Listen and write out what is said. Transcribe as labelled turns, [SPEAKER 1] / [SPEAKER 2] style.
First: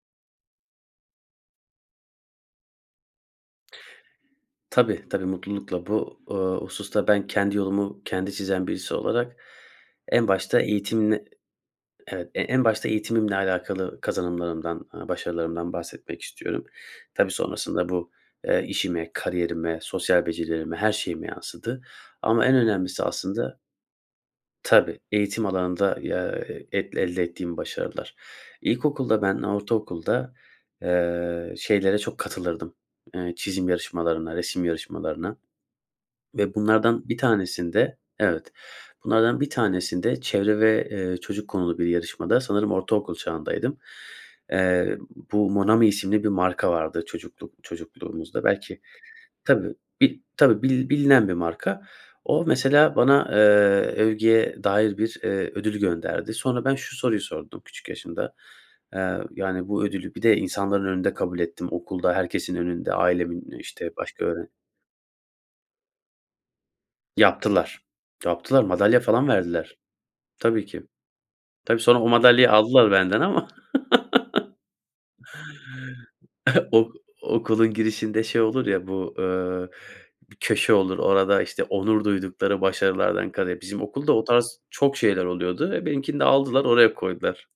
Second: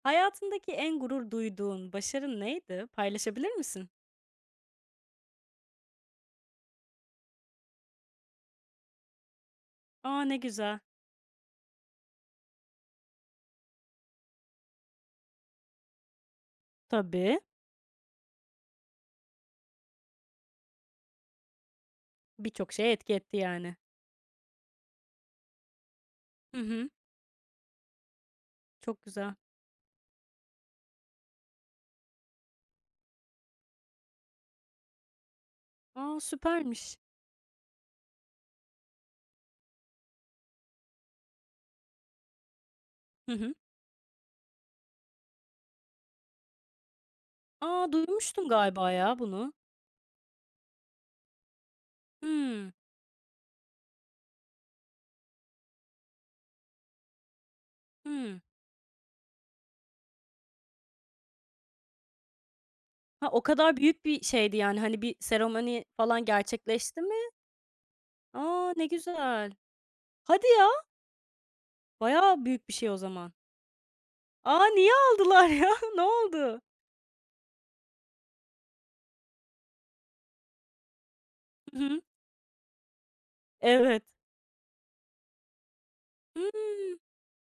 [SPEAKER 1] Hayatındaki en gurur duyduğun başarın neydi, paylaşabilir misin?
[SPEAKER 2] Tabii tabii, mutlulukla. Bu, ııı, hususta ben kendi yolumu kendi çizen birisi olarak,
[SPEAKER 1] A,
[SPEAKER 2] en
[SPEAKER 1] ne
[SPEAKER 2] başta
[SPEAKER 1] güzel.
[SPEAKER 2] eğitimine evet, en başta eğitimimle alakalı kazanımlarımdan, ııı, başarılarımdan bahsetmek istiyorum. Tabii
[SPEAKER 1] Tabii.
[SPEAKER 2] sonrasında bu, eee, işime, kariyerime, sosyal becerilerime, her şeyime yansıdı ama en
[SPEAKER 1] Birçok şeye
[SPEAKER 2] önemlisi
[SPEAKER 1] etki etti,
[SPEAKER 2] aslında
[SPEAKER 1] yani.
[SPEAKER 2] tabii eğitim alanında, y aaa,
[SPEAKER 1] Hı hı.
[SPEAKER 2] el elde ettiğim başarılar.
[SPEAKER 1] Çok
[SPEAKER 2] İlkokulda,
[SPEAKER 1] güzel.
[SPEAKER 2] ben ortaokulda, eee, şeylere çok katılırdım, eee, çizim yarışmalarına, resim yarışmalarına
[SPEAKER 1] A,
[SPEAKER 2] ve
[SPEAKER 1] süpermiş.
[SPEAKER 2] bunlardan bir tanesinde, evet, bunlardan bir tanesinde çevre ve, eee, çocuk konulu bir yarışmada, sanırım ortaokul
[SPEAKER 1] Hı hı.
[SPEAKER 2] çağındaydım. Eee, bu Monami isimli bir marka vardı, çocukluk
[SPEAKER 1] A,
[SPEAKER 2] çocukluğumuzda
[SPEAKER 1] duymuştum
[SPEAKER 2] belki.
[SPEAKER 1] galiba ya bunu.
[SPEAKER 2] Tabii, bir tabii, bil bilinen bir marka. O
[SPEAKER 1] Hıı.
[SPEAKER 2] mesela bana, eee, övgüye dair bir, eee, ödül gönderdi. Sonra ben şu soruyu sordum küçük yaşımda;
[SPEAKER 1] Hıı.
[SPEAKER 2] eee, yani bu ödülü, bir de insanların önünde kabul ettim okulda, herkesin önünde,
[SPEAKER 1] Ha, o
[SPEAKER 2] ailemin,
[SPEAKER 1] kadar
[SPEAKER 2] işte,
[SPEAKER 1] büyük bir
[SPEAKER 2] başka öğren
[SPEAKER 1] şeydi yani. Hani bir seremoni falan gerçekleşti mi?
[SPEAKER 2] Yaptılar. Yaptılar,
[SPEAKER 1] A, ne
[SPEAKER 2] madalya falan
[SPEAKER 1] güzel.
[SPEAKER 2] verdiler.
[SPEAKER 1] Hadi
[SPEAKER 2] Tabii
[SPEAKER 1] ya.
[SPEAKER 2] ki. Tabii sonra o
[SPEAKER 1] Bayağı
[SPEAKER 2] madalyayı
[SPEAKER 1] büyük bir şey
[SPEAKER 2] aldılar
[SPEAKER 1] o
[SPEAKER 2] benden
[SPEAKER 1] zaman.
[SPEAKER 2] ama.
[SPEAKER 1] A, niye aldılar ya? Ne oldu?
[SPEAKER 2] Ok okulun girişinde şey olur ya, bu, ııı, köşe olur, orada, işte,
[SPEAKER 1] Hı hı.
[SPEAKER 2] onur duydukları başarılardan kare, bizim
[SPEAKER 1] Evet.
[SPEAKER 2] okulda, o tarz çok şeyler oluyordu. E, benimkini de
[SPEAKER 1] Hıı.
[SPEAKER 2] aldılar, oraya koydular.